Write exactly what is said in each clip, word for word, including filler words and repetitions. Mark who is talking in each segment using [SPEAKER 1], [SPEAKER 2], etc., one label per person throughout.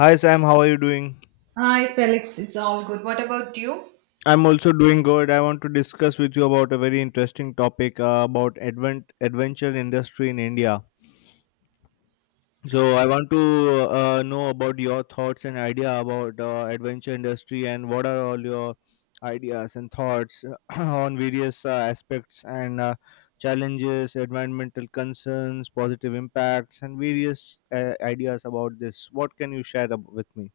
[SPEAKER 1] Hi Sam, how are you doing?
[SPEAKER 2] Hi, Felix. It's all good. What about you?
[SPEAKER 1] I'm also doing good. I want to discuss with you about a very interesting topic, uh, about advent adventure industry in India. So I want to uh, know about your thoughts and idea about uh, adventure industry and what are all your ideas and thoughts on various uh, aspects and uh, challenges, environmental concerns, positive impacts, and various uh, ideas about this. What can you share ab- with me?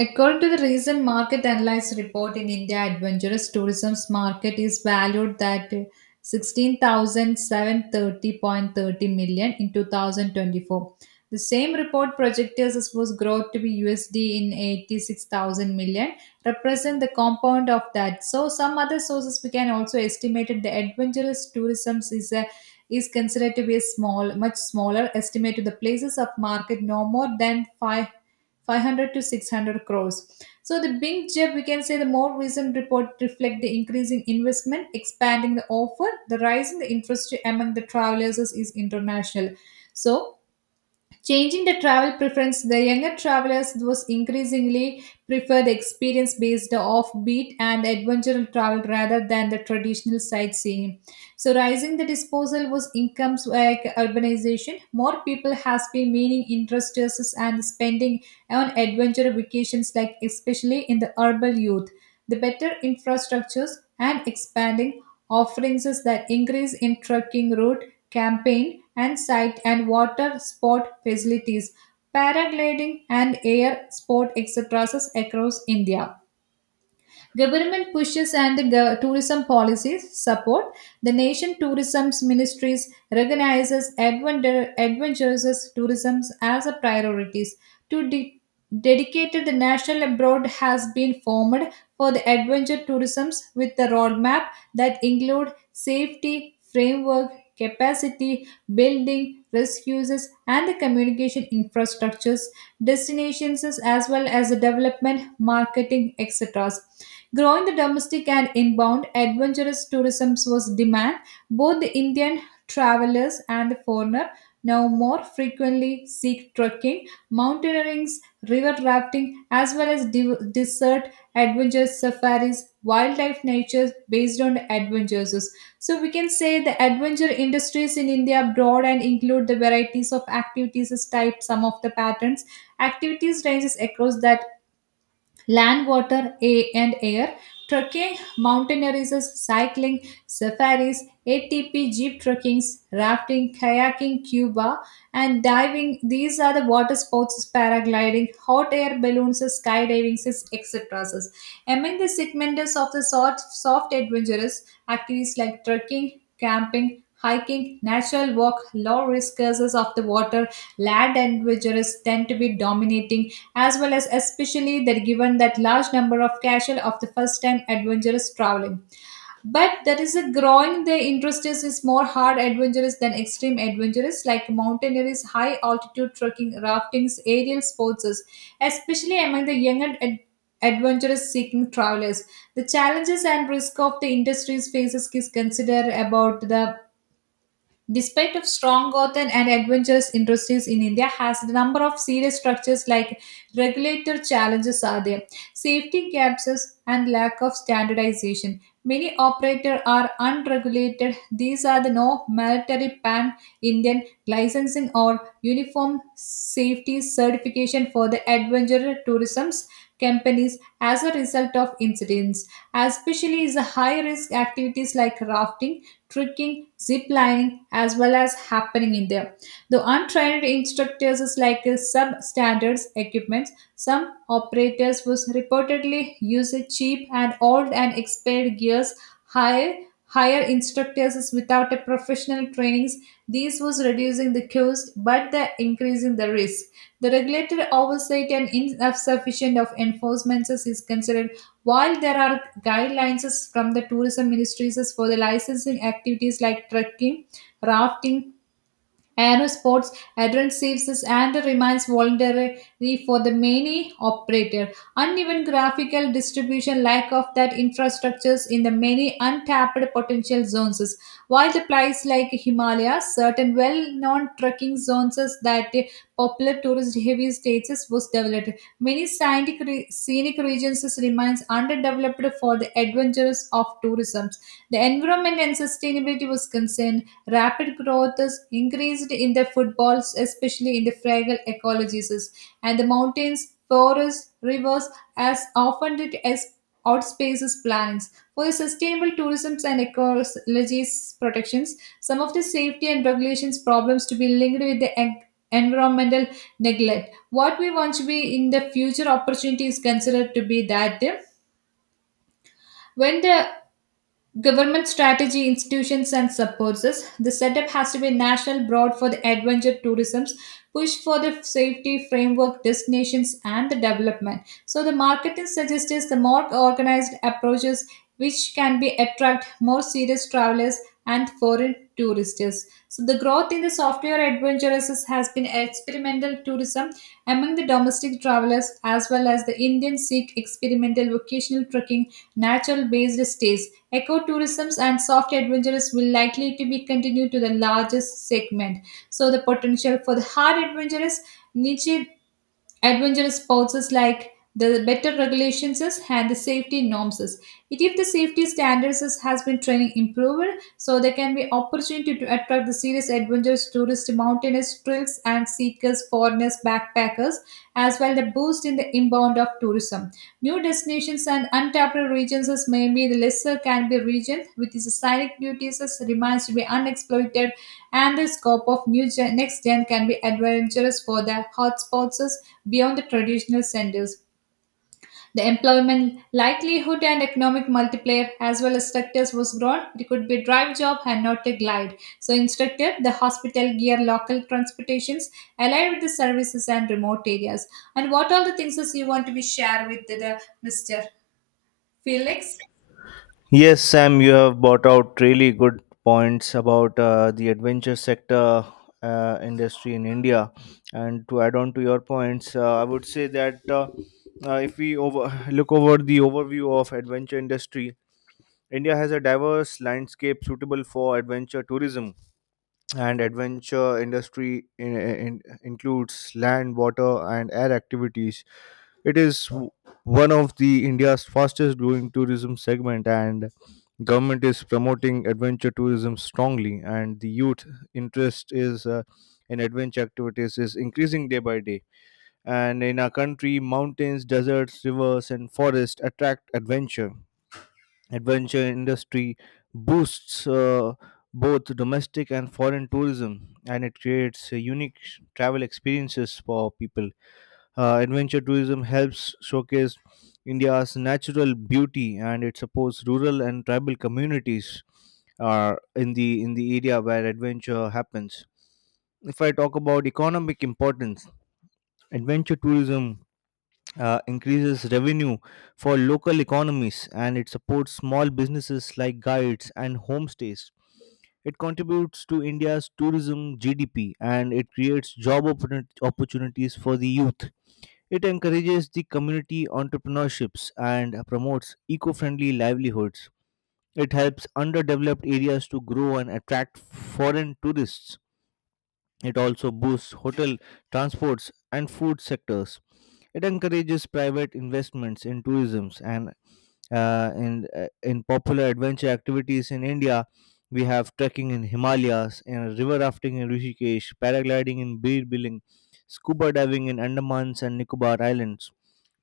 [SPEAKER 2] According to the recent market analysis report in India, adventurous tourism's market is valued at sixteen thousand seven thirty point thirty million in two thousand twenty-four. The same report projected was growth to be U S D in eighty-six thousand million, represent the compound of that. So some other sources we can also estimate that the adventurous tourism is a is considered to be a small, much smaller estimate to the places of market no more than five 500 to six hundred crores. So the big jump, we can say the more recent report reflect the increasing investment, expanding the offer, the rise in the interest among the travelers is, is international. So changing the travel preference, the younger travelers those increasingly prefer the experience based offbeat and adventure travel rather than the traditional sightseeing. So rising the disposal was incomes like urbanization. More people has been meaning interests and spending on adventure vacations like especially in the urban youth. The better infrastructures and expanding offerings that increase in trucking route campaign and site and water sport facilities, paragliding and air sport etcetera across India. Government pushes and gov- tourism policies support. The nation tourism's ministries recognizes adventure, adventurous tourism as a priorities. To de- Dedicated the national abroad has been formed for the adventure tourisms with the roadmap that include safety framework, capacity building, risk and the communication infrastructures destinations as well as the development, marketing, etcetera. Growing the domestic and inbound adventurous tourism was demand. Both the Indian travelers and the foreigner now more frequently seek trekking, mountaineering, river rafting, as well as div- desert adventures, safaris, wildlife nature based on the adventures. So we can say the adventure industries in India broad and include the varieties of activities as type some of the patterns. Activities ranges across that land, water, a- and air, trekking, mountaineerism, cycling, safaris, A T P, jeep trekkings, rafting, kayaking, Cuba, and diving. These are the water sports, paragliding, hot air balloons, skydiving, etcetera. Among the segments of the soft, soft adventurous activities like trekking, camping, hiking, natural walk, low risk courses of the water, land adventurers tend to be dominating as well as especially that given that large number of casual of the first time adventurous traveling, but there is a growing the interest is, is more hard adventurous than extreme adventurous like mountaineers high altitude trekking raftings aerial sports is- especially among the younger ad- adventurous seeking travelers, the challenges and risk of the industries faces is considered about the despite of strong Gotham and adventurous industries in India, has the number of serious structures like regulator challenges are there. Safety gaps is- and lack of standardization. Many operators are unregulated. These are the no military pan Indian licensing or uniform safety certification for the adventure tourism companies as a result of incidents. Especially is the high risk activities like rafting trekking, zip lining, as well as happening in there. The untrained instructors is like a substandards equipment. Some operators was reportedly use a cheap and old and expired gears. Hire hire instructors is without a professional trainings. This was reducing the cost, but the increasing the risk. The regulated oversight and insufficient of enforcements is considered while there are guidelines from the tourism ministries for the licensing activities like trekking, rafting, aerosports addresses and remains voluntary for the many operator. Uneven graphical distribution, lack of that infrastructures in the many untapped potential zones. While the place like Himalayas, certain well-known trekking zones that popular tourist-heavy states was developed. Many scenic, re- scenic regions remains underdeveloped for the adventures of tourism. The environment and sustainability was concerned. Rapid growth is increased in the footballs, especially in the fragile ecologies, and the mountains, forests, rivers, as often it as outspaces plants. For the sustainable tourism and ecologies protections, some of the safety and regulations problems to be linked with the en- environmental neglect. What we want to be in the future opportunity is considered to be that uh, when the government strategy, institutions, and supports us. The setup has to be national, broad for the adventure tourism's push for the safety framework, destinations, and the development. So the marketing suggests is the more organized approaches which can be attract more serious travelers and foreign tourists. So the growth in the software adventures has been experimental tourism among the domestic travelers as well as the Indian Sikh experimental vocational trekking, natural based stays. Ecotourism and soft adventures will likely to be continued to the largest segment. So the potential for the hard adventurous niche adventurous sports is like the better regulations is and the safety norms is, it if the safety standards is, has been training improved, so there can be opportunity to attract the serious adventurous tourists mountaineers trails and seekers foreigners backpackers as well the boost in the inbound of tourism. New destinations and untapped regions is maybe the lesser can be region with its scenic beauties as remains to be unexploited, and the scope of new gen, next gen can be adventurous for the hotspots beyond the traditional centers. The employment likelihood and economic multiplier as well as sectors was grown. It could be a drive job and not a glide. So instructor, the hospital gear local transportations allied with the services and remote areas. And what all the things is you want to be share with the, the mister Felix?
[SPEAKER 1] Yes, Sam, you have brought out really good points about uh, the adventure sector uh, industry in India. And to add on to your points, uh, I would say that uh, uh, if we over- look over the overview of adventure industry, India has a diverse landscape suitable for adventure tourism. And adventure industry in, in, includes land, water, and air activities. It is w- one of the India's fastest growing tourism segment, and government is promoting adventure tourism strongly, and the youth interest is uh, in adventure activities is increasing day by day. And in our country, mountains, deserts, rivers, and forests attract adventure. Adventure industry boosts uh, both domestic and foreign tourism, and it creates uh, unique travel experiences for people. Uh, adventure tourism helps showcase India's natural beauty, and it supports rural and tribal communities uh, in the in the area where adventure happens. If I talk about economic importance, adventure tourism uh, increases revenue for local economies, and it supports small businesses like guides and homestays. It contributes to India's tourism G D P, and it creates job opportun- opportunities for the youth. It encourages the community entrepreneurships and promotes eco friendly livelihoods. It helps underdeveloped areas to grow and attract foreign tourists. It also boosts hotel, transports, and food sectors. It encourages private investments in tourism and uh, in, uh, in popular adventure activities in India. We have trekking in Himalayas, and river rafting in Rishikesh, paragliding in Bir Biling, scuba diving in Andamans and Nicobar Islands,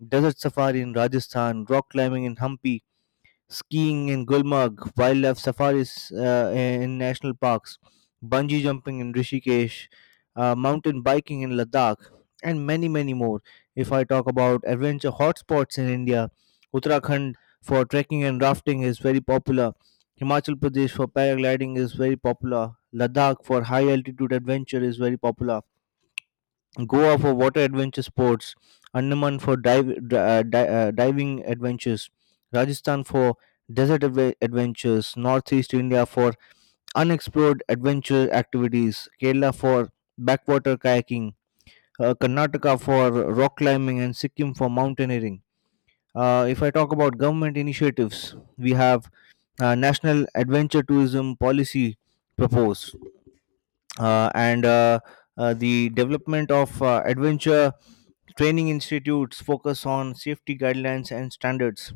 [SPEAKER 1] desert safari in Rajasthan, rock climbing in Hampi, skiing in Gulmarg, wildlife safaris uh, in national parks, bungee jumping in Rishikesh, uh, mountain biking in Ladakh, and many, many more. If I talk about adventure hotspots in India, Uttarakhand for trekking and rafting is very popular. Himachal Pradesh for paragliding is very popular. Ladakh for high altitude adventure is very popular. Goa for water adventure sports, Andaman for dive, di- uh, di- uh, diving adventures, Rajasthan for desert adve- adventures, Northeast India for unexplored adventure activities, Kerala for backwater kayaking, uh, Karnataka for rock climbing, and Sikkim for mountaineering. Uh, if I talk about government initiatives, we have uh, National Adventure Tourism Policy proposed, uh, and uh, uh, the development of uh, adventure training institutes, focus on safety guidelines and standards,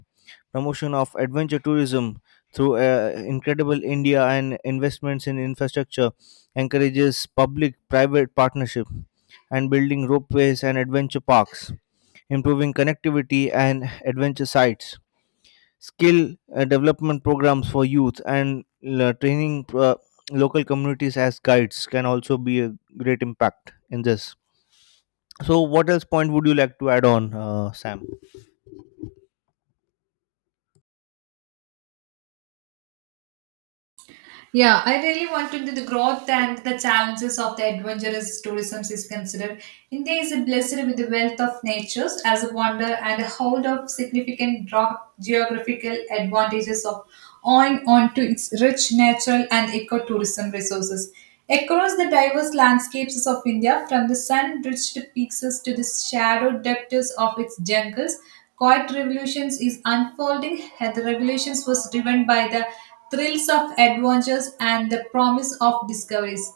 [SPEAKER 1] promotion of adventure tourism through uh, Incredible India, and investments in infrastructure, encourages public-private partnership and building ropeways and adventure parks, improving connectivity and adventure sites, skill uh, development programs for youth, and uh, training uh, local communities as guides can also be a great impact in this. So, what else point would you like to add on, uh, Sam?
[SPEAKER 2] Yeah, I really want to do the growth and the challenges of the adventurous tourism is considered. India is blessed with the wealth of nature as a wonder and a hold of significant dro- geographical advantages of owing onto its rich natural and ecotourism resources. Across the diverse landscapes of India, from the sun-drenched peaks to the shadow depths of its jungles, quiet revolutions is unfolding. The revolutions was driven by the thrills of adventures and the promise of discoveries.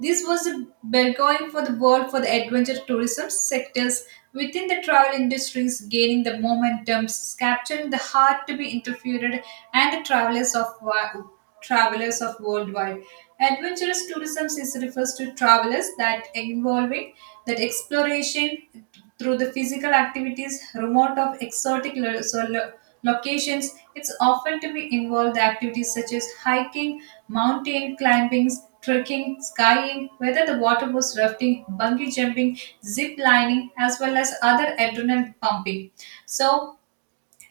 [SPEAKER 2] This was a burgeoning for the world for the adventure tourism sectors within the travel industries gaining the momentum, capturing the heart to be interviewed and the travelers of wa- travelers of worldwide. Adventurous tourism is refers to travelers that involving that exploration through the physical activities remote of exotic lo- so lo- locations. It's often to be involved the activities such as hiking, mountain climbings, trekking, skying, whether the water was rafting, bungee jumping, zip lining, as well as other adrenaline pumping. So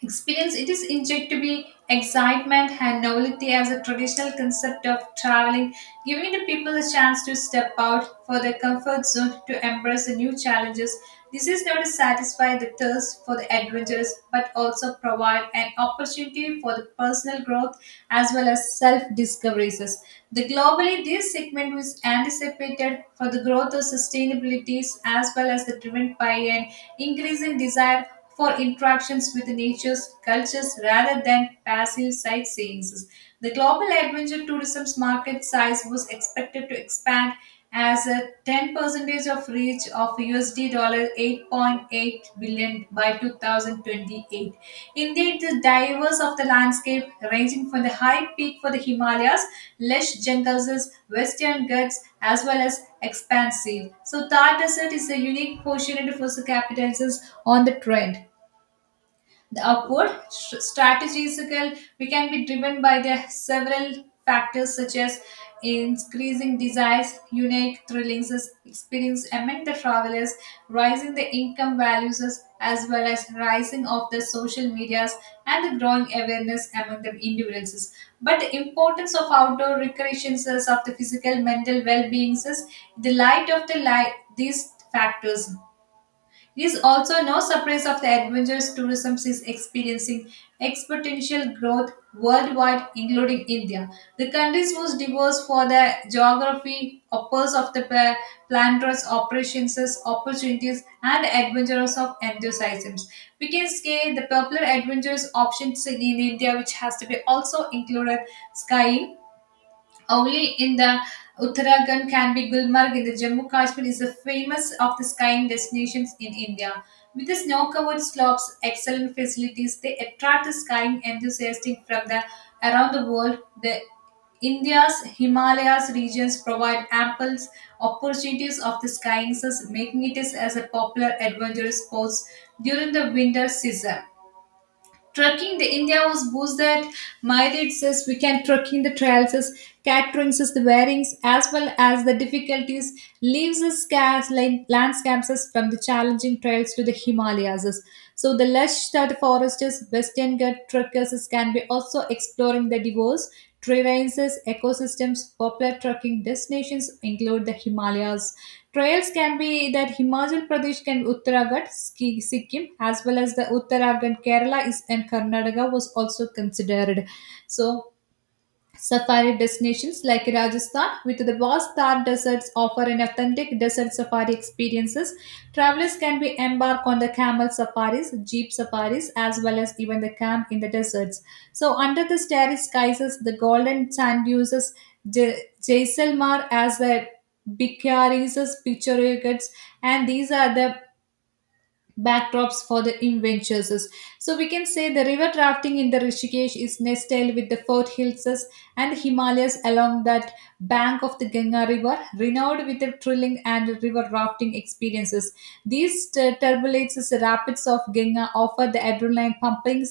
[SPEAKER 2] experience it is injectable excitement and novelty as a traditional concept of traveling, giving the people a chance to step out for their comfort zone to embrace the new challenges. This is not to satisfy the thirst for the adventures, but also provide an opportunity for the personal growth as well as self-discoveries. The globally, this segment was anticipated for the growth of sustainabilities as well as the driven by an increasing desire for interactions with nature's cultures rather than passive sightseeing. The global adventure tourism's market size was expected to expand as a ten percent of reach of U S D dollar eight point eight billion by two thousand twenty-eight. Indeed, the diverse of the landscape ranging from the high peak for the Himalayas, lush jungles, western ghats, as well as expansive. So Thar Desert is a unique portion for the capitals on the trend. The upward st- strategical we can be driven by the several factors such as increasing desires, unique thrillings as experience among the travelers, rising the income values as as well as rising of the social medias and the growing awareness among the individuals. But the importance of outdoor recreations is of the physical mental well-being is the light of the light these factors, it is also no surprise of the adventurous tourism is experiencing exponential growth worldwide, including India. The country's most diverse for the geography, offers of the pla- planters, operations, opportunities, and adventurers of enthusiasms. We can say the popular adventurous options in India, which has to be also included skiing only in the Uttarakhand can be Gulmarg in the Jammu Kashmir is the famous of the skiing destinations in India. With the snow-covered slopes, excellent facilities, they attract the skiing enthusiasts from the around the world. The India's Himalayas regions provide ample opportunities of the skiing, thus making it as a popular adventure sport during the winter season. Trucking the India was boosted myriad says we can trekking the trails says catering says the wearings as well as the difficulties leaves us scarce like landscapes us from the challenging trails to the Himalayas us. So the lush that foresters western gut trekkers us can be also exploring the diverse terrains ecosystems popular trekking destinations include the Himalayas trails can be that Himachal Pradesh can Uttarakhand, Ski- Sikkim, as well as the Uttarakhand, Kerala is and Karnataka was also considered. So safari destinations like Rajasthan with the vast Thar deserts offer an authentic desert safari experiences. Travelers can be embark on the camel safaris, jeep safaris as well as even the camp in the deserts. So under the starry skies, the golden sand dunes, J- Jaisalmer as the Bikyaris, picturesque, and these are the backdrops for the adventures. So we can say the river rafting in the Rishikesh is nestled with the Fort Hills and the Himalayas along that bank of the Ganga River, renowned with the thrilling and river rafting experiences. These t- turbulence rapids of Ganga offer the adrenaline pumping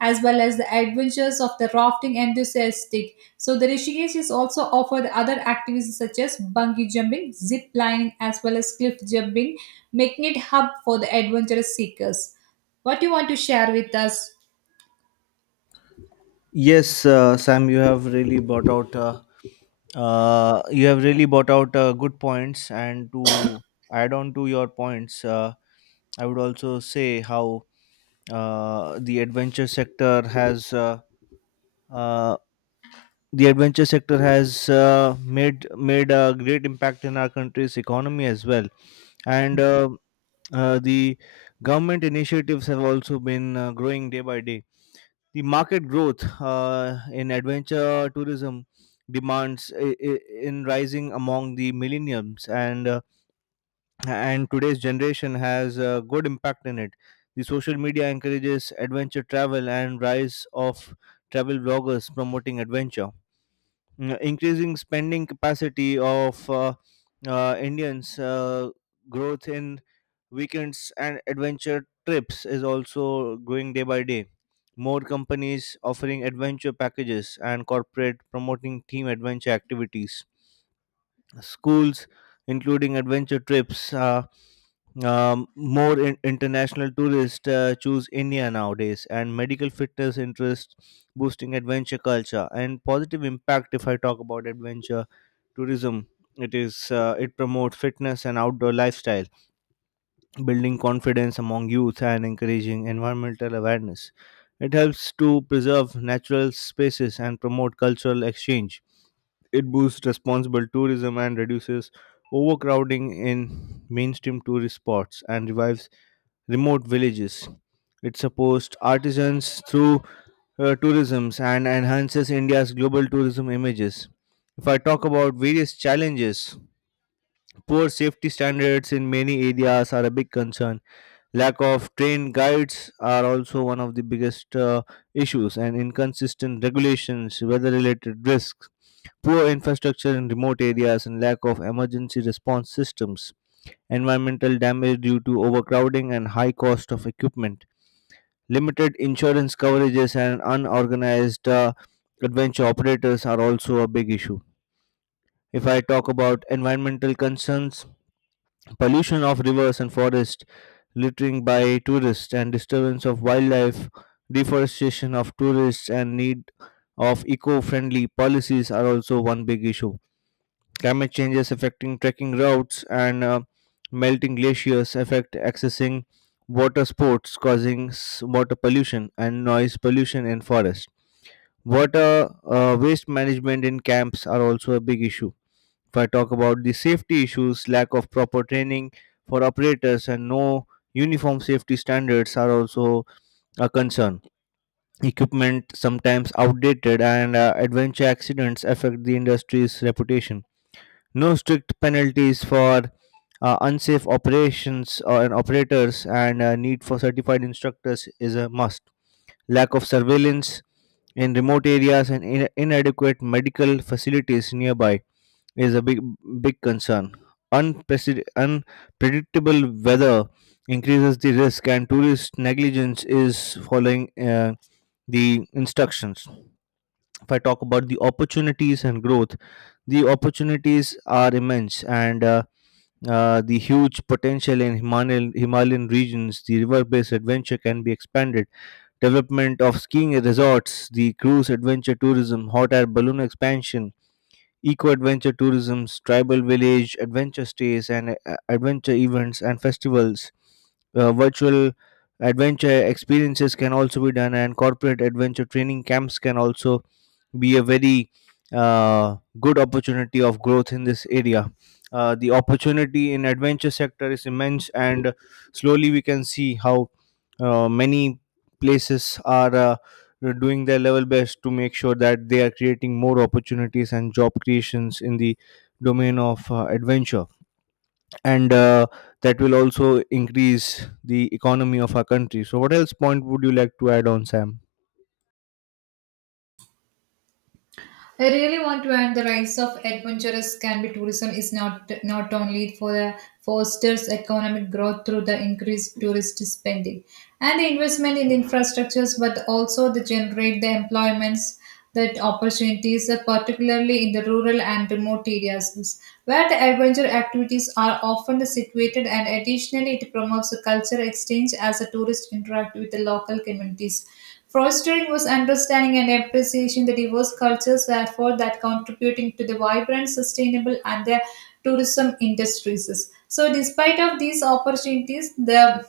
[SPEAKER 2] as well as the adventures of the rafting enthusiastic. So the Rishikesh is also offered other activities such as bungee jumping, zip lining as well as cliff jumping, making it hub for the adventurous seekers. What do you want to share with us?
[SPEAKER 1] Yes, uh, Sam, you have really brought out uh, uh, you have really brought out uh, good points. And to add on to your points, uh, I would also say how uh, the adventure sector has uh, uh, the adventure sector has uh, made made a great impact in our country's economy as well, and uh, uh, the government initiatives have also been uh, growing day by day. The market growth uh, in adventure tourism demands i- i- in rising among the millennials, and uh, and today's generation has a good impact in it. The social media encourages adventure travel, and rise of travel bloggers promoting adventure. Mm, increasing spending capacity of uh, uh, Indians, uh, growth in weekends and adventure trips is also growing day by day. More companies offering adventure packages and corporate promoting team adventure activities. Schools, including adventure trips, uh, um, more in- international tourists uh, choose India nowadays, and medical fitness interest boosting adventure culture and positive impact. If I talk about adventure tourism, it is uh, it promotes fitness and outdoor lifestyle, building confidence among youth and encouraging environmental awareness. It helps to preserve natural spaces and promote cultural exchange. It boosts responsible tourism and reduces overcrowding in mainstream tourist spots and revives remote villages. It supports artisans through uh, tourism and enhances India's global tourism images. If I talk about various challenges, poor safety standards in many areas are a big concern. Lack of trained guides are also one of the biggest uh, issues, and inconsistent regulations, weather related risks, poor infrastructure in remote areas, and lack of emergency response systems, environmental damage due to overcrowding and high cost of equipment, limited insurance coverages, and unorganized uh, adventure operators are also a big issue. If I talk about environmental concerns, pollution of rivers and forests, littering by tourists and disturbance of wildlife, deforestation of tourists, and need of eco-friendly policies are also one big issue. Climate changes affecting trekking routes, and uh, melting glaciers affect accessing water sports, causing s- water pollution and noise pollution in forests. Water uh, waste management in camps are also a big issue. If I talk about the safety issues, lack of proper training for operators and no uniform safety standards are also a concern. Equipment sometimes outdated, and uh, adventure accidents affect the industry's reputation. No strict penalties for uh, unsafe operations or and operators, and uh, need for certified instructors is a must. Lack of surveillance in remote areas and in- inadequate medical facilities nearby is a big big concern. Unprecedented, unpredictable weather increases the risk, and tourist negligence is following uh, the instructions. If I talk about the opportunities and growth, the opportunities are immense, and uh, uh, the huge potential in Himalayan, Himalayan regions, the river-based adventure can be expanded. Development of skiing resorts, the cruise adventure tourism, hot air balloon expansion, eco adventure tourism, tribal village adventure stays, and uh, adventure events and festivals. Uh, virtual adventure experiences can also be done, and corporate adventure training camps can also be a very uh, good opportunity of growth in this area. Uh, the opportunity in adventure sector is immense, and slowly we can see how uh, many places are. Uh, uh, doing their level best to make sure that they are creating more opportunities and job creations in the domain of uh, adventure, and uh, that will also increase the economy of our country. So what else point would you like to add on, Sam?
[SPEAKER 2] I really want to add the rise of adventurous can be tourism is not not only for the fosters economic growth through the increased tourist spending and the investment in the infrastructures, but also they generate the employments that opportunities, uh, particularly in the rural and remote areas, where the adventure activities are often situated. And additionally, it promotes the culture exchange as the tourists interact with the local communities, fostering was understanding and appreciation the diverse cultures, therefore that contributing to the vibrant, sustainable and the tourism industries. So despite of these opportunities, the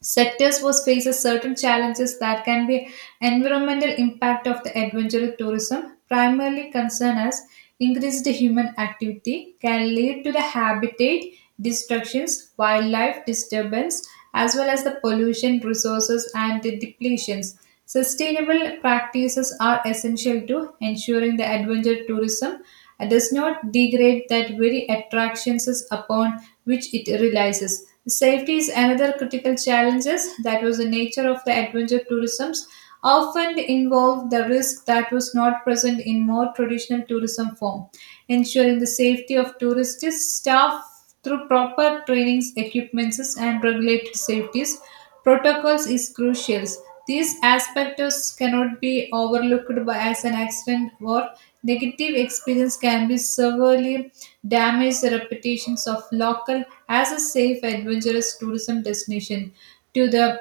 [SPEAKER 2] sectors was faces certain challenges that can be environmental impact of the adventure tourism, primarily concern as increased human activity can lead to the habitat destructions, wildlife disturbance, as well as the pollution, resources, and the depletions. Sustainable practices are essential to ensuring the adventure tourism and does not degrade that very attractions is upon which it relies. Safety is another critical challenge that was the nature of the adventure tourisms often involved the risk that was not present in more traditional tourism form, ensuring the safety of tourists, staff, through proper trainings, equipments, and regulated safeties protocols is crucial. These aspects cannot be overlooked by as an accident or negative experience can be severely damage the reputations of local as a safe adventurous tourism destination. To the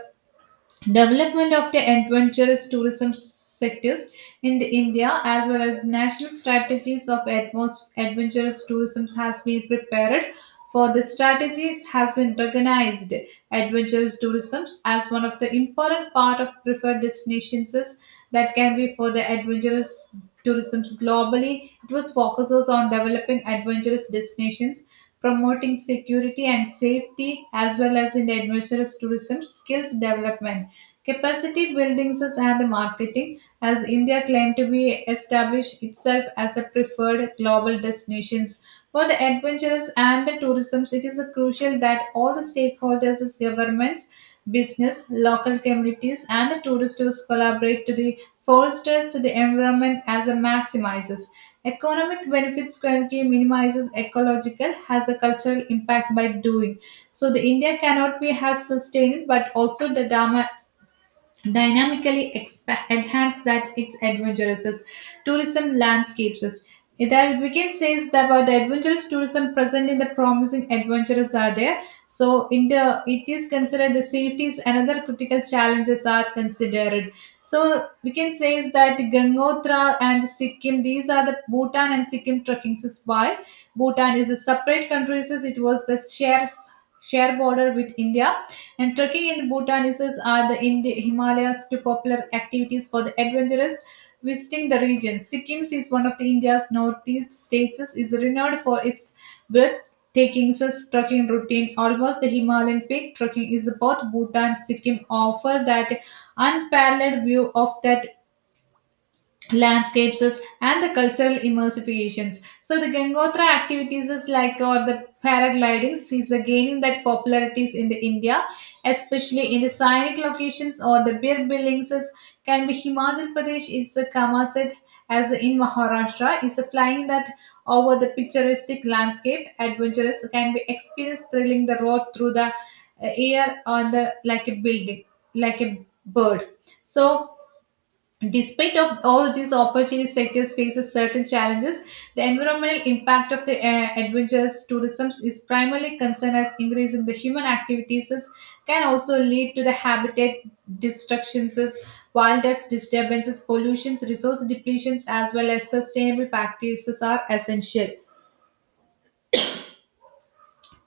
[SPEAKER 2] development of the adventurous tourism s- sectors in the India, as well as national strategies of atmos- adventurous tourism has been prepared, for the strategies has been recognized adventurous tourism as one of the important part of preferred destinations is that can be for the adventurous tourism globally. It was focuses on developing adventurous destinations, promoting security and safety, as well as in the adventurous tourism skills development, capacity buildings, and the marketing, as India claimed to be established itself as a preferred global destinations for the adventurous and the tourism. It is crucial that all the stakeholders as governments, business, local communities, and the tourist tours collaborate to the foresters to the environment as a maximizes economic benefits, currently minimizes ecological has a cultural impact by doing. So the India cannot be has sustained, but also the dharma dynamically expa- enhance that its adventurous tourism landscapes. That weekend says that about the adventurous tourism present in the promising adventurous are there. So in the it is considered the safety is another critical challenges are considered. So we can say is that Gangotra and Sikkim, these are the Bhutan and Sikkim trekkings, is why Bhutan is a separate country, says it was the share share border with India, and trekking in Bhutan is, are the in the Himalayas to popular activities for the adventurous visiting the region. Sikkim is one of the India's northeast states, is renowned for its breathtaking trekking routine. Almost the Himalayan peak trekking is both Bhutan and Sikkim offer that unparalleled view of that landscapes and the cultural immersifications. So the Gangotra activities is like or the paraglidings is uh, gaining that popularities in the India, especially in the scenic locations or the beer buildings is- can be Himachal Pradesh is a Kamaset, as in Maharashtra is a flying that over the picturesque landscape. Adventurous can be experienced thrilling the road through the uh, air, on the like a building, like a bird. So despite of all these opportunities, sectors faces certain challenges. The environmental impact of the uh, adventures tourism is primarily concerned as increasing the human activities is- can also lead to the habitat destructions, is, wildlife disturbances, pollutions, resource depletions, as well as sustainable practices are essential.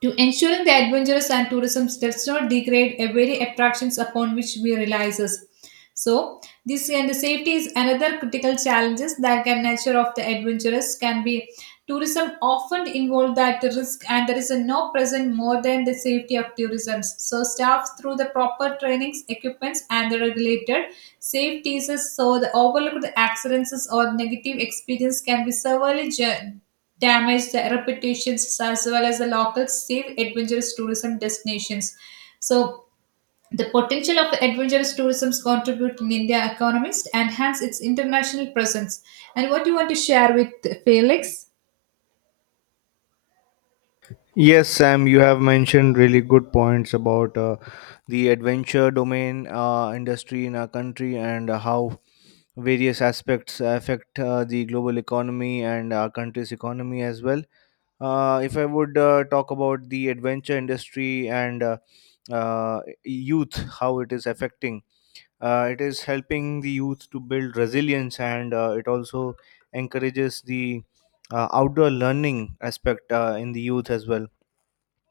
[SPEAKER 2] To ensuring the adventurous and tourism does not degrade a very attractions upon which we realizes. So this and the safety is another critical challenges that can nature of the adventurous can be tourism often involve that risk, and there is a no present more than the safety of tourism. So staff through the proper trainings, equipments and the regulated safeties is so the overlooked accidents or negative experience can be severely ju- damage the reputations as well as the local safe adventurous tourism destinations. So the potential of adventurous tourism contribute in India economies enhance its international presence. And what do you want to share with Felix?
[SPEAKER 1] Yes, Sam, you have mentioned really good points about uh, the adventure domain uh, industry in our country, and uh, how various aspects affect uh, the global economy and our country's economy as well. uh, if I would uh, talk about the adventure industry and uh, uh, youth, how it is affecting, uh, it is helping the youth to build resilience, and uh, it also encourages the uh, outdoor learning aspect uh, in the youth as well.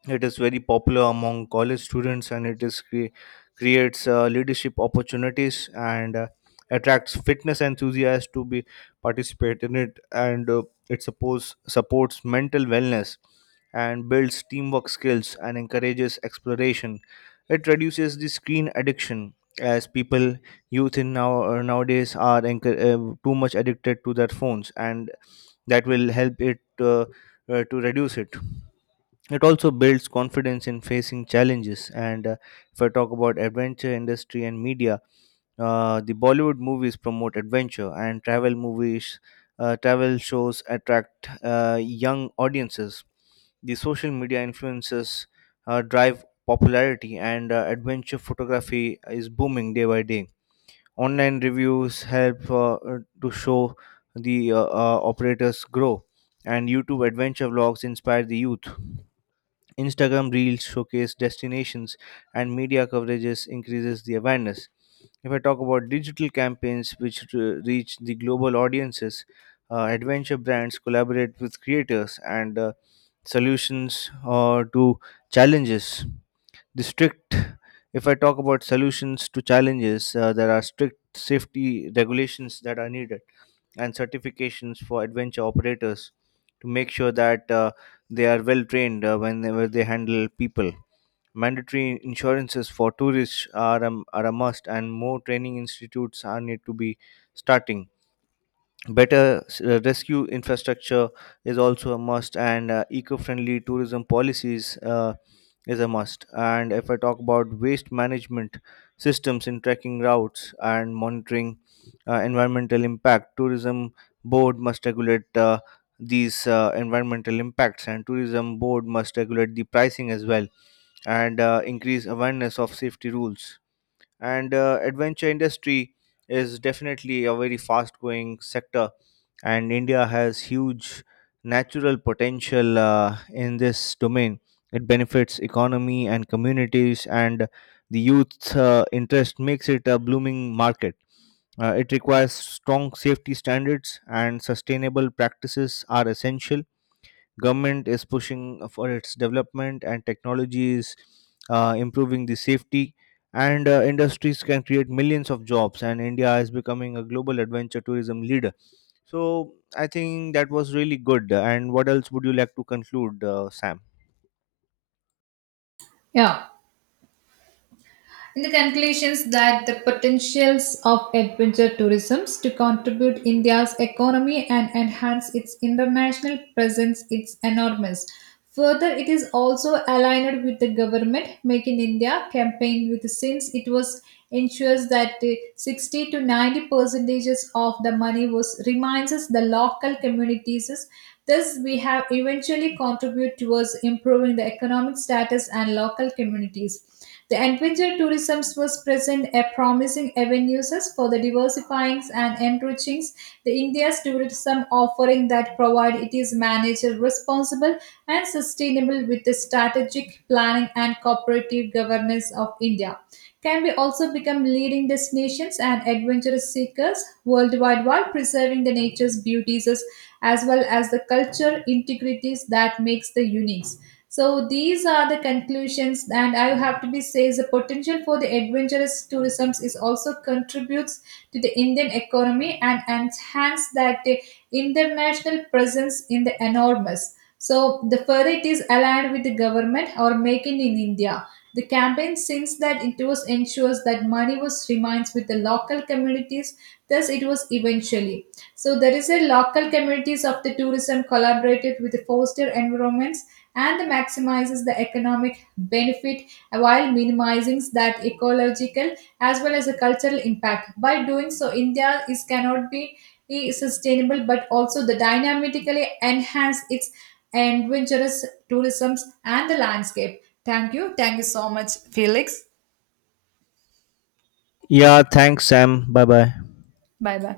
[SPEAKER 1] It is very popular among college students, and it is cre- creates uh, leadership opportunities, and uh, attracts fitness enthusiasts to be participate in it, and uh, it supports supports mental wellness and builds teamwork skills and encourages exploration. It reduces the screen addiction, as people youth in now uh, nowadays are enc- uh, too much addicted to their phones, and that will help it uh, uh, to reduce it. It also builds confidence in facing challenges. And uh, if I talk about adventure industry and media, uh, the Bollywood movies promote adventure, and travel movies, uh, travel shows attract uh, young audiences. The social media influences uh, drive popularity, and uh, adventure photography is booming day by day. Online reviews help uh, uh, to show the uh, uh, operators grow, and YouTube adventure vlogs inspire the youth. Instagram reels showcase destinations, and media coverages increases the awareness. If I talk about digital campaigns which re- reach the global audiences, uh, adventure brands collaborate with creators and uh, solutions uh, to challenges. The strict, if I talk about solutions to challenges, uh, there are strict safety regulations that are needed and certifications for adventure operators to make sure that uh, they are well trained uh, whenever they handle people. Mandatory insurances for tourists are, um, are a must, and more training institutes are need to be starting. Better s- uh, rescue infrastructure is also a must, and uh, eco-friendly tourism policies uh, is a must. And if I talk about waste management systems in trekking routes and monitoring uh, environmental impact, tourism board must regulate uh, these uh, environmental impacts, and tourism board must regulate the pricing as well, and uh, increase awareness of safety rules. And uh, adventure industry is definitely a very fast-going sector, and India has huge natural potential uh, in this domain. It benefits economy and communities, and the youth uh, interest makes it a blooming market. Uh, it requires strong safety standards, and sustainable practices are essential. Government is pushing for its development, and technology is uh, improving the safety, and uh, industries can create millions of jobs, and India is becoming a global adventure tourism leader. So I think that was really good. And what else would you like to conclude, uh, Sam?
[SPEAKER 2] Yeah. In the conclusions that the potentials of adventure tourism to contribute India's economy and enhance its international presence is enormous. Further, it is also aligned with the government Make in India campaign, with since it was ensures that the sixty to ninety percentages of the money was reminds us the local communities. Thus, we have eventually contribute towards improving the economic status and local communities. The adventure tourism was present a promising avenues for the diversifying and enriching the India's tourism offering that provide it is managed responsible and sustainable. With the strategic planning and cooperative governance of India, can be also become leading destinations and adventurous seekers worldwide, while preserving the nature's beauties as well as the culture integrities that makes the unique. So these are the conclusions, and I have to be says the potential for the adventurous tourism is also contributes to the Indian economy and enhance that uh, international presence in the enormous. So the further it is aligned with the government or making in India. The campaign since that it was ensures that money was remains with the local communities, thus it was eventually. So there is a local communities of the tourism collaborated with the foster environments and maximizes the economic benefit while minimizing that ecological as well as the cultural impact. By doing so, India is cannot be is sustainable, but also the dynamically enhance its adventurous tourism and the landscape. Thank you. Thank you so much, Felix.
[SPEAKER 1] Yeah, thanks Sam, bye bye.
[SPEAKER 2] Bye bye.